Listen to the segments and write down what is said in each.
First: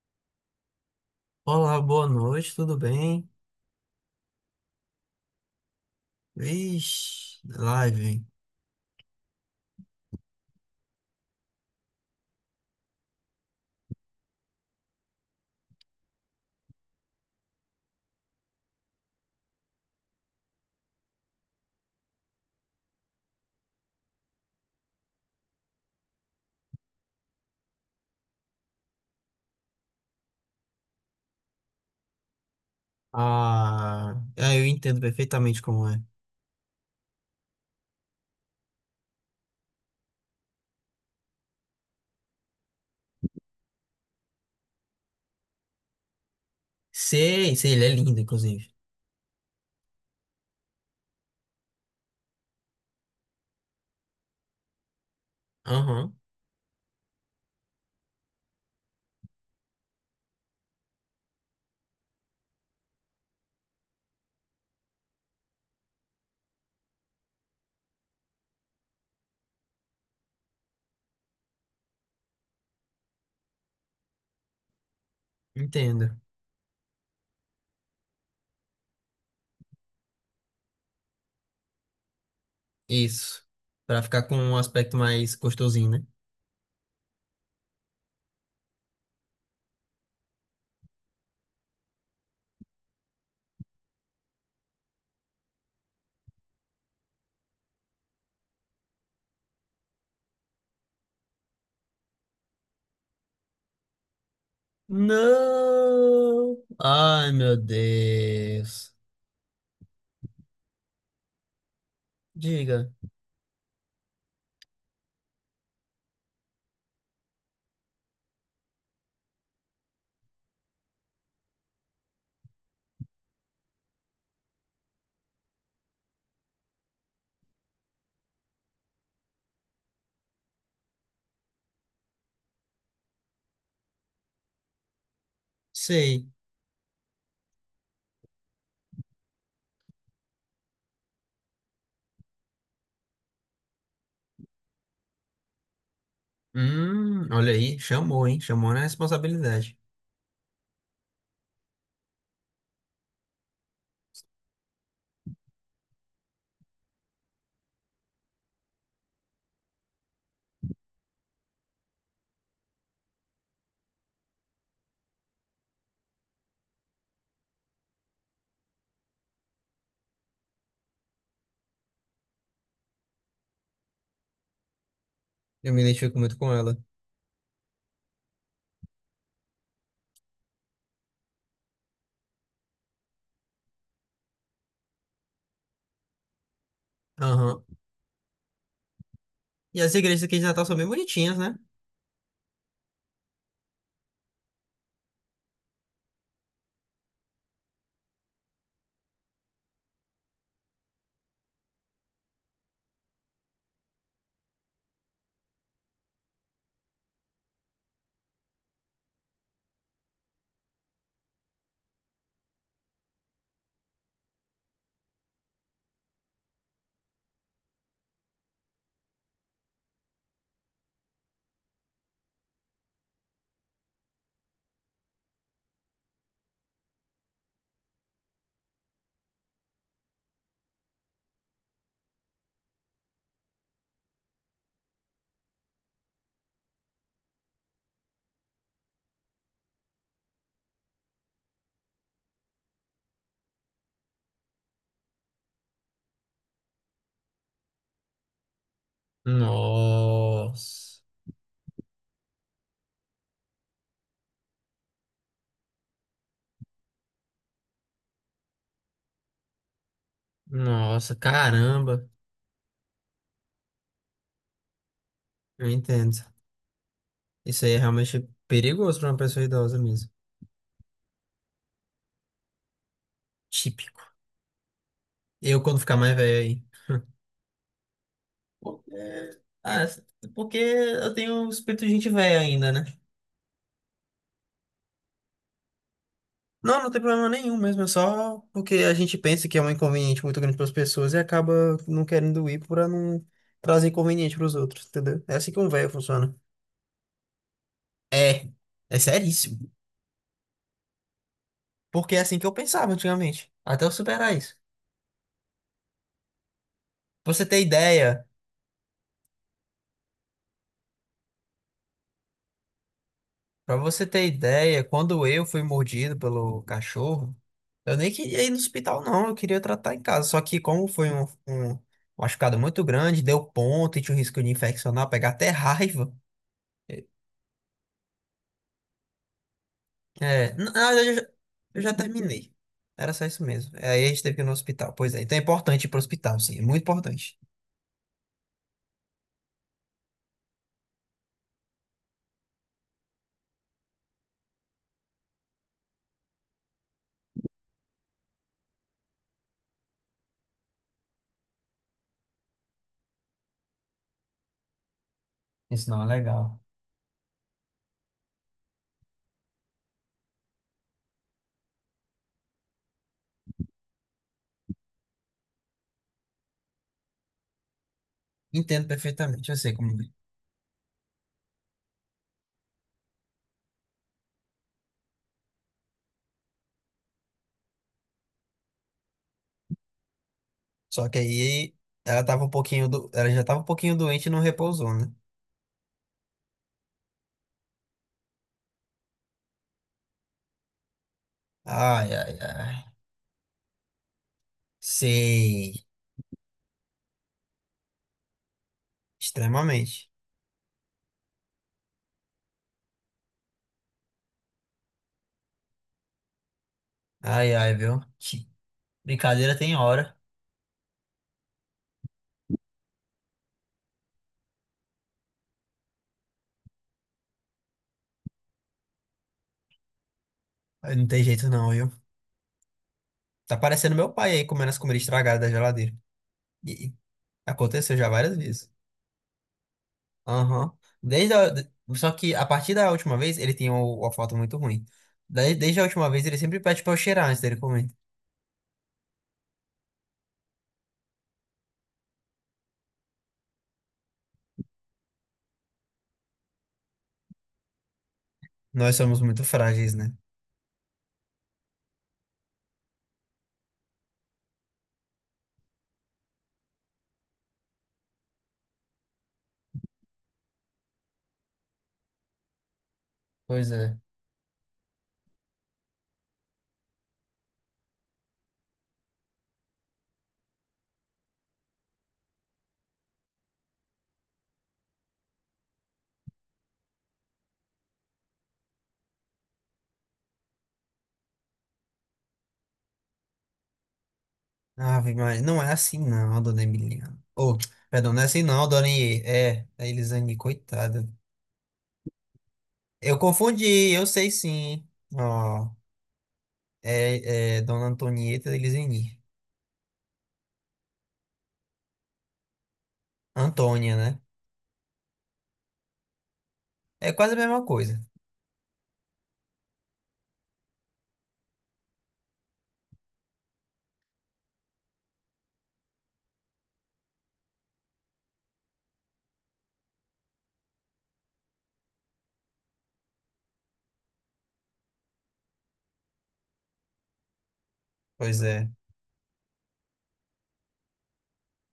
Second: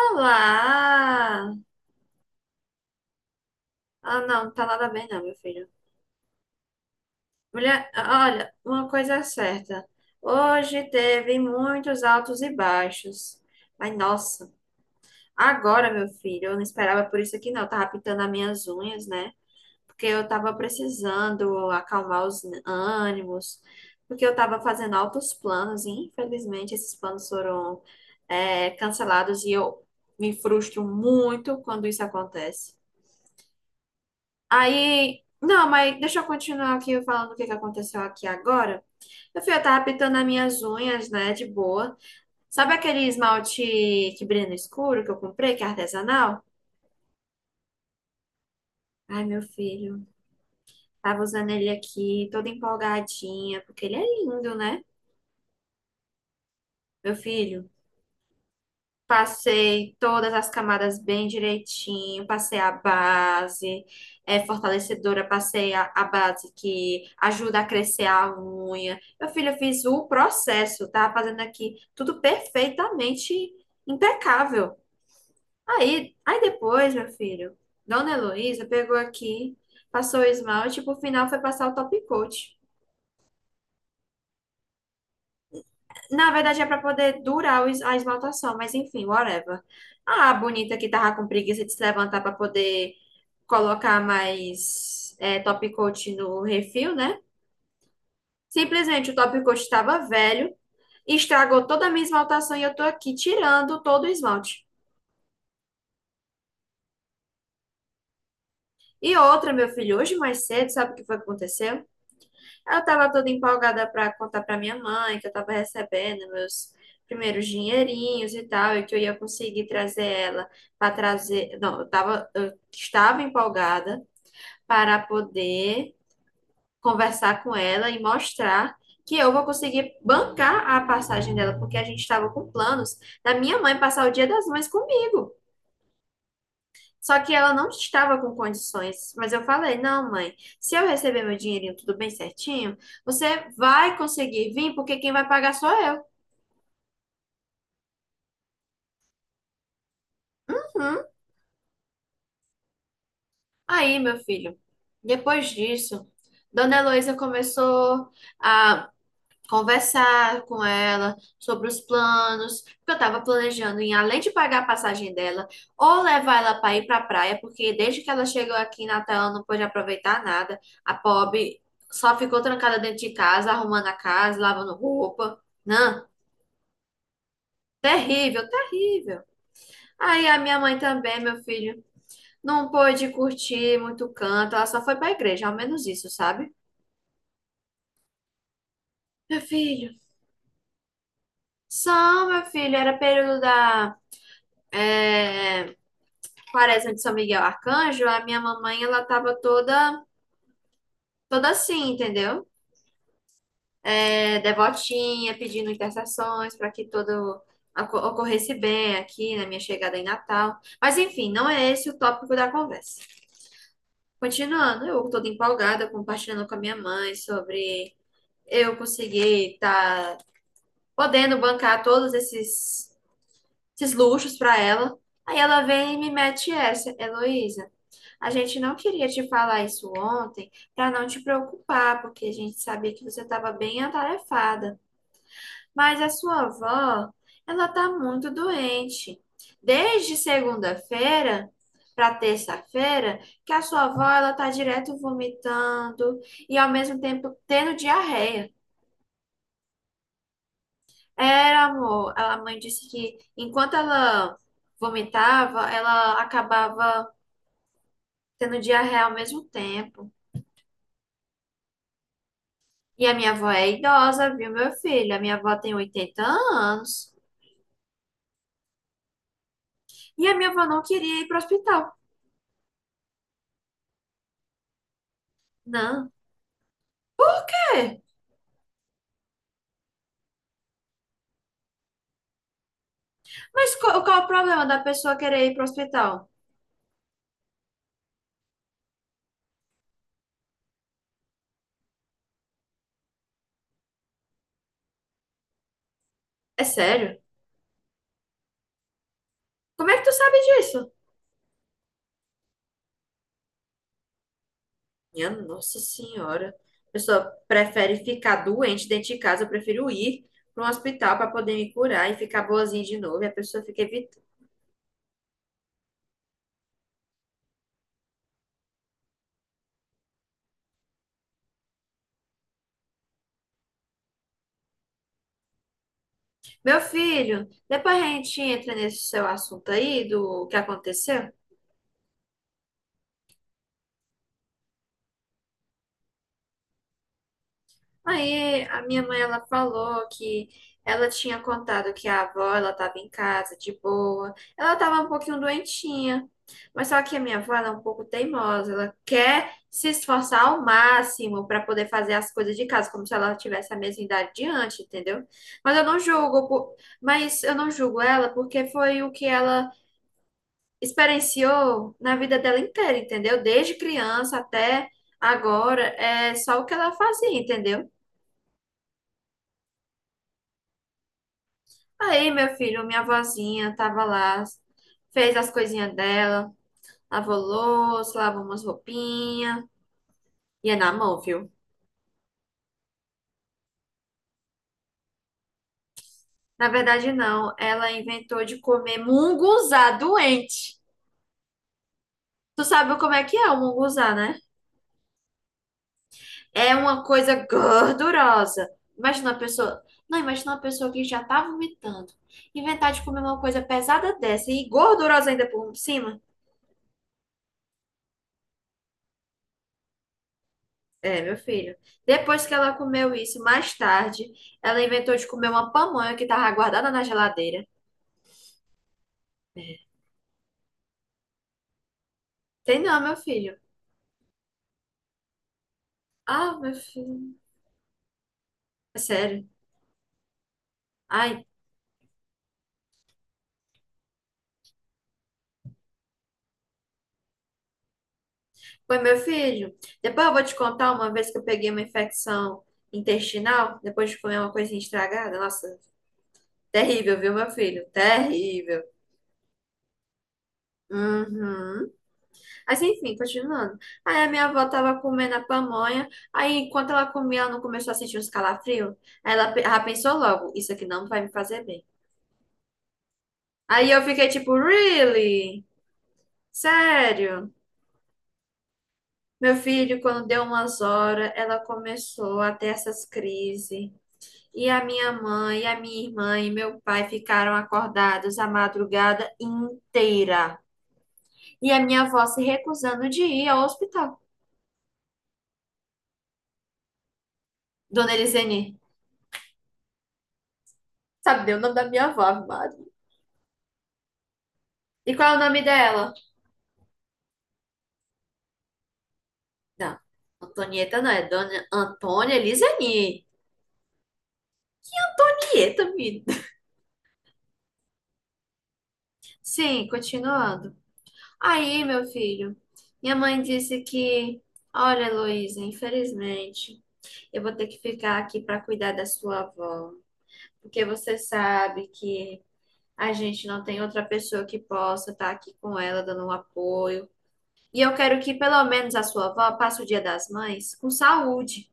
Olá! Olá, boa noite, tudo bem? Ah, não, tá nada bem não, meu filho. Vixe, Mulher, live. Hein? olha, uma coisa é certa. Hoje teve muitos altos e baixos. Mas, nossa, agora, meu filho, eu não esperava por isso aqui não. Eu tava pintando as minhas unhas, né? Porque eu tava precisando acalmar os ânimos. Porque eu tava fazendo altos planos e, infelizmente, esses planos foram, cancelados e eu me frustro muito quando isso acontece. Ah, é, eu entendo Aí, perfeitamente não, como mas é. deixa eu continuar aqui falando o que que aconteceu aqui agora. Eu tava pintando as minhas unhas, né, de boa. Sabe aquele esmalte que brilha no escuro que eu comprei, que é artesanal? Sei, sei, ele é lindo, inclusive. Ai, meu filho, tava usando ele aqui, toda empolgadinha, porque ele é lindo, né? Aham, Meu filho. Passei todas as camadas bem direitinho, passei a base é fortalecedora, passei a base que ajuda a crescer a unha. Meu filho, eu fiz o processo, tá fazendo aqui tudo perfeitamente impecável. entendo. Aí depois, meu filho, Dona Heloísa pegou aqui, passou o esmalte, e por final foi passar o top coat. Isso. Pra ficar com um aspecto mais gostosinho, né? Na verdade, é para poder durar o a esmaltação, mas enfim, whatever. Ah, a bonita que tava com preguiça de se levantar para poder colocar mais top coat no refil, né? Simplesmente o top coat estava velho, estragou toda a minha esmaltação e eu tô aqui tirando todo o esmalte. Não! Ai, meu Deus. E outra, meu filho, hoje mais cedo, sabe o que foi que aconteceu? Eu Diga. estava toda empolgada para contar para minha mãe que eu estava recebendo meus primeiros dinheirinhos e tal, e que eu ia conseguir trazer ela para trazer. Não, eu estava empolgada para poder conversar com ela e mostrar que eu vou conseguir bancar a passagem dela, porque a gente estava com planos da minha mãe passar o Dia das Mães comigo. Sei. Só que ela não estava com condições, mas eu falei: não, mãe, se eu receber meu dinheirinho tudo bem certinho, você vai conseguir vir, porque quem vai pagar sou eu. Olha aí, chamou, hein? Chamou na responsabilidade. Uhum. Aí, meu filho, depois disso, Dona Heloísa começou a conversar com ela sobre os planos, porque eu estava planejando em, além de pagar a passagem dela, ou levar ela para ir para a praia, porque desde que ela chegou aqui em Natal, ela não pôde aproveitar nada. A pobre só ficou trancada dentro de casa, arrumando a casa, lavando roupa. Eu me Não, identifico muito com ela. terrível, terrível. Aí a minha mãe também, meu filho, não pôde curtir muito canto, ela só foi para a igreja, ao menos isso, sabe? Aham. Meu E as filho, igrejas aqui de Natal são bem bonitinhas, né? só, meu filho, era período da Quaresma de São Miguel Arcanjo, a minha mamãe, ela tava toda, toda assim, entendeu? É, devotinha, pedindo intercessões para que tudo ocorresse bem aqui na minha chegada em Natal. Mas enfim, não é esse o tópico da conversa. Continuando, eu toda empolgada, compartilhando com a minha mãe sobre eu conseguir estar podendo bancar esses luxos para ela. Aí ela vem e me mete essa, Heloísa. A gente não queria te falar isso ontem para não te preocupar, porque a gente sabia que você estava bem atarefada. Mas a sua avó, ela está muito doente. Desde segunda-feira para terça-feira, que a sua avó ela está direto vomitando e ao mesmo tempo tendo diarreia. Nossa. Era, amor, a mãe disse que enquanto ela vomitava, ela acabava tendo diarreia ao mesmo tempo. Nossa, caramba. E a minha avó é idosa, viu, meu filho? A minha avó Eu tem entendo. 80 anos. Isso aí é realmente perigoso pra uma pessoa idosa mesmo. E a minha avó não queria ir para o hospital. Típico. Eu, quando ficar Não. mais velho aí. Por quê? Porque, ah, porque eu tenho um espírito de gente velha ainda, né? Mas qual é o problema da pessoa querer ir para o hospital? Não, não tem problema nenhum mesmo, é só porque a gente pensa que é um inconveniente muito grande para as pessoas e acaba não querendo ir para não trazer inconveniente para os outros, entendeu? É assim que um velho funciona. É sério? É, é seríssimo. Como é que tu sabe disso? Porque é assim que eu pensava antigamente, até eu superar isso. Minha Nossa Senhora. A pessoa Pra você ter prefere ideia, ficar doente dentro de casa. Eu prefiro ir para um hospital para poder me curar e ficar boazinha de novo. E a pessoa para fica você evitando. ter ideia, quando eu fui mordido pelo cachorro, eu nem queria ir no hospital, não, eu queria tratar em casa. Só que como foi um machucado muito grande, deu ponto e tinha o risco de infeccionar, pegar até raiva. Meu filho, depois a gente entra nesse seu assunto aí do É, que na verdade, aconteceu. eu já terminei. Era só isso mesmo. É, aí a gente teve que ir no hospital. Pois é, então é importante ir pro hospital, sim. É muito importante. Aí a minha mãe ela falou que ela tinha contado que a avó ela estava em casa de boa. Ela estava um pouquinho doentinha. Mas só que a minha avó ela é um pouco teimosa, ela quer se esforçar ao máximo para poder fazer as coisas de casa, como se ela tivesse a mesma idade de antes, entendeu? Mas eu Isso não não é julgo, legal. por- mas eu não julgo ela porque foi o que ela experienciou na vida dela inteira, entendeu? Desde criança até agora, é só o que ela fazia, entendeu? Entendo perfeitamente, eu sei como é. Aí, meu filho, minha vozinha tava lá, fez as coisinhas dela, lavou louça, lavou umas roupinhas, ia na Só que mão, viu? aí ela tava um pouquinho ela já tava um pouquinho doente e não repousou, né? Na verdade, não, ela inventou de comer munguzá doente. Ai, ai, Tu ai. sabe como é que é o munguzá, né? Sei. É uma coisa gordurosa. Imagina uma pessoa, Extremamente. não, imagina uma pessoa que já tá vomitando, inventar de comer uma coisa pesada dessa e gordurosa ainda por cima. Ai, ai, viu? Que brincadeira tem hora. É, meu filho. Depois que ela comeu isso, mais tarde, ela inventou de comer uma pamonha que tava guardada na geladeira. Ai, não tem jeito não, viu? Tem não, meu Tá filho. parecendo meu pai aí comendo as comidas estragadas da geladeira. Ah, meu E filho. aconteceu já várias vezes. É sério. Aham. Desde Ai, a... de- Só que a partir da última vez, ele tinha uma foto muito ruim. Daí, desde a última vez, ele sempre pede pra eu cheirar antes dele comer. foi meu filho. Depois eu vou te contar uma vez que eu peguei uma infecção intestinal, depois de comer uma coisinha estragada. Nossa, terrível, viu, meu filho? Terrível. Nós somos muito frágeis, né? Uhum. Mas enfim, continuando. Aí a minha avó tava comendo a pamonha, aí enquanto ela comia, ela não começou a sentir uns calafrios. Ela pensou logo, isso aqui não vai me fazer bem. Pois Aí é. eu fiquei tipo, really? Sério? Meu filho, quando deu umas horas, ela começou a ter essas crises. E a minha mãe, a minha irmã e meu pai ficaram acordados a madrugada inteira. E a minha avó se recusando de ir ao hospital. Ah, mas não é assim não, dona Emiliana. Ô, perdão, Dona não é assim Elisene, não, dona I. É, a Elisane, coitada. sabe o nome da minha avó, Ave Eu confundi, eu sei sim. E qual é o nome Ó, dela? É dona Antonieta Elisane. Não, Antonieta não, é Dona Antônia Lizani. Antônia, né? Antonieta, me... É quase a mesma coisa. Sim, continuando. Aí, meu filho, minha mãe disse que, olha, Heloísa, infelizmente, eu vou ter que ficar aqui para cuidar da sua avó, porque você sabe que a gente não tem outra pessoa que possa estar aqui com ela dando um apoio. E eu quero que Pois pelo é, menos a sua avó passe o Dia das Mães com saúde.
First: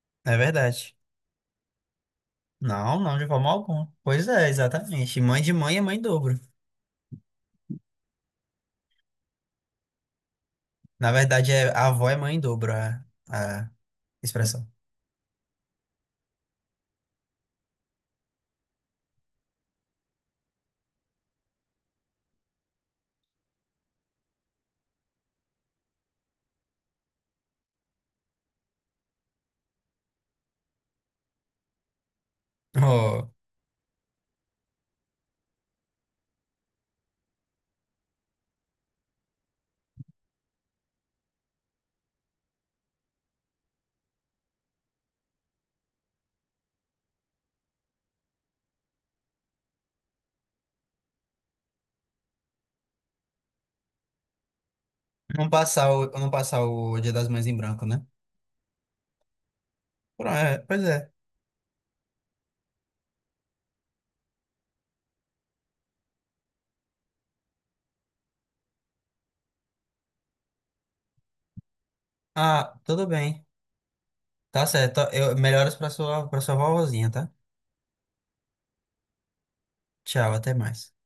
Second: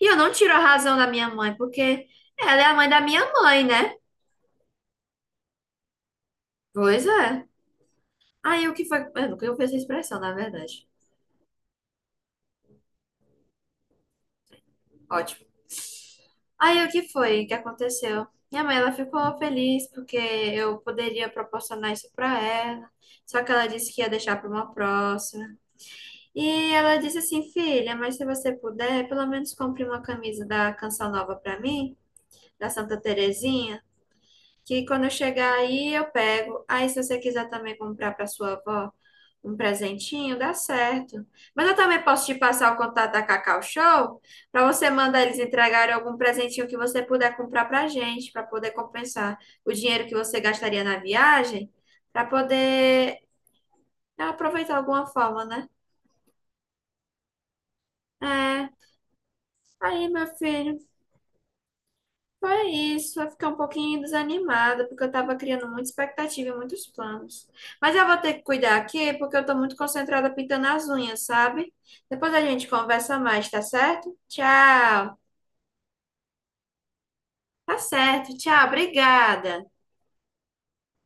E eu não é tiro a verdade. razão da minha mãe, porque ela é a mãe da Não, não, minha de forma mãe, alguma. né? Pois é, exatamente. Mãe de mãe é mãe em dobro. Pois é. Aí o que foi? Eu nunca ouvi essa expressão, na verdade. Na verdade, é, a avó é mãe em dobro, a expressão. Ótimo. Aí o que foi que aconteceu? Minha mãe, ela ficou feliz porque eu poderia proporcionar isso para ela. Só que ela disse que ia deixar para uma próxima. E ela disse assim, filha, mas se você puder, pelo menos compre uma camisa da Canção Nova para mim, da Santa Oh, Terezinha. Que quando eu chegar aí eu pego. Aí, se você quiser também comprar para sua avó um presentinho, dá certo. Mas eu também posso te passar o contato da Cacau Show para você mandar eles entregarem algum presentinho que você puder comprar para gente, para poder compensar o dinheiro que você gastaria na viagem, para poder aproveitar de alguma forma, né? Não passar o Dia das Mães em branco, né? É. Aí, meu filho. Pois é. Foi isso, eu fiquei um pouquinho desanimada, porque eu estava criando muita expectativa e muitos planos. Mas eu vou ter que cuidar aqui, porque eu estou muito concentrada pintando as unhas, sabe? Depois a gente Ah, tudo conversa bem. mais, tá certo? Tá certo. Tchau. Melhoras pra sua vovozinha, tá? Tá certo, tchau, obrigada. Tchau, até mais.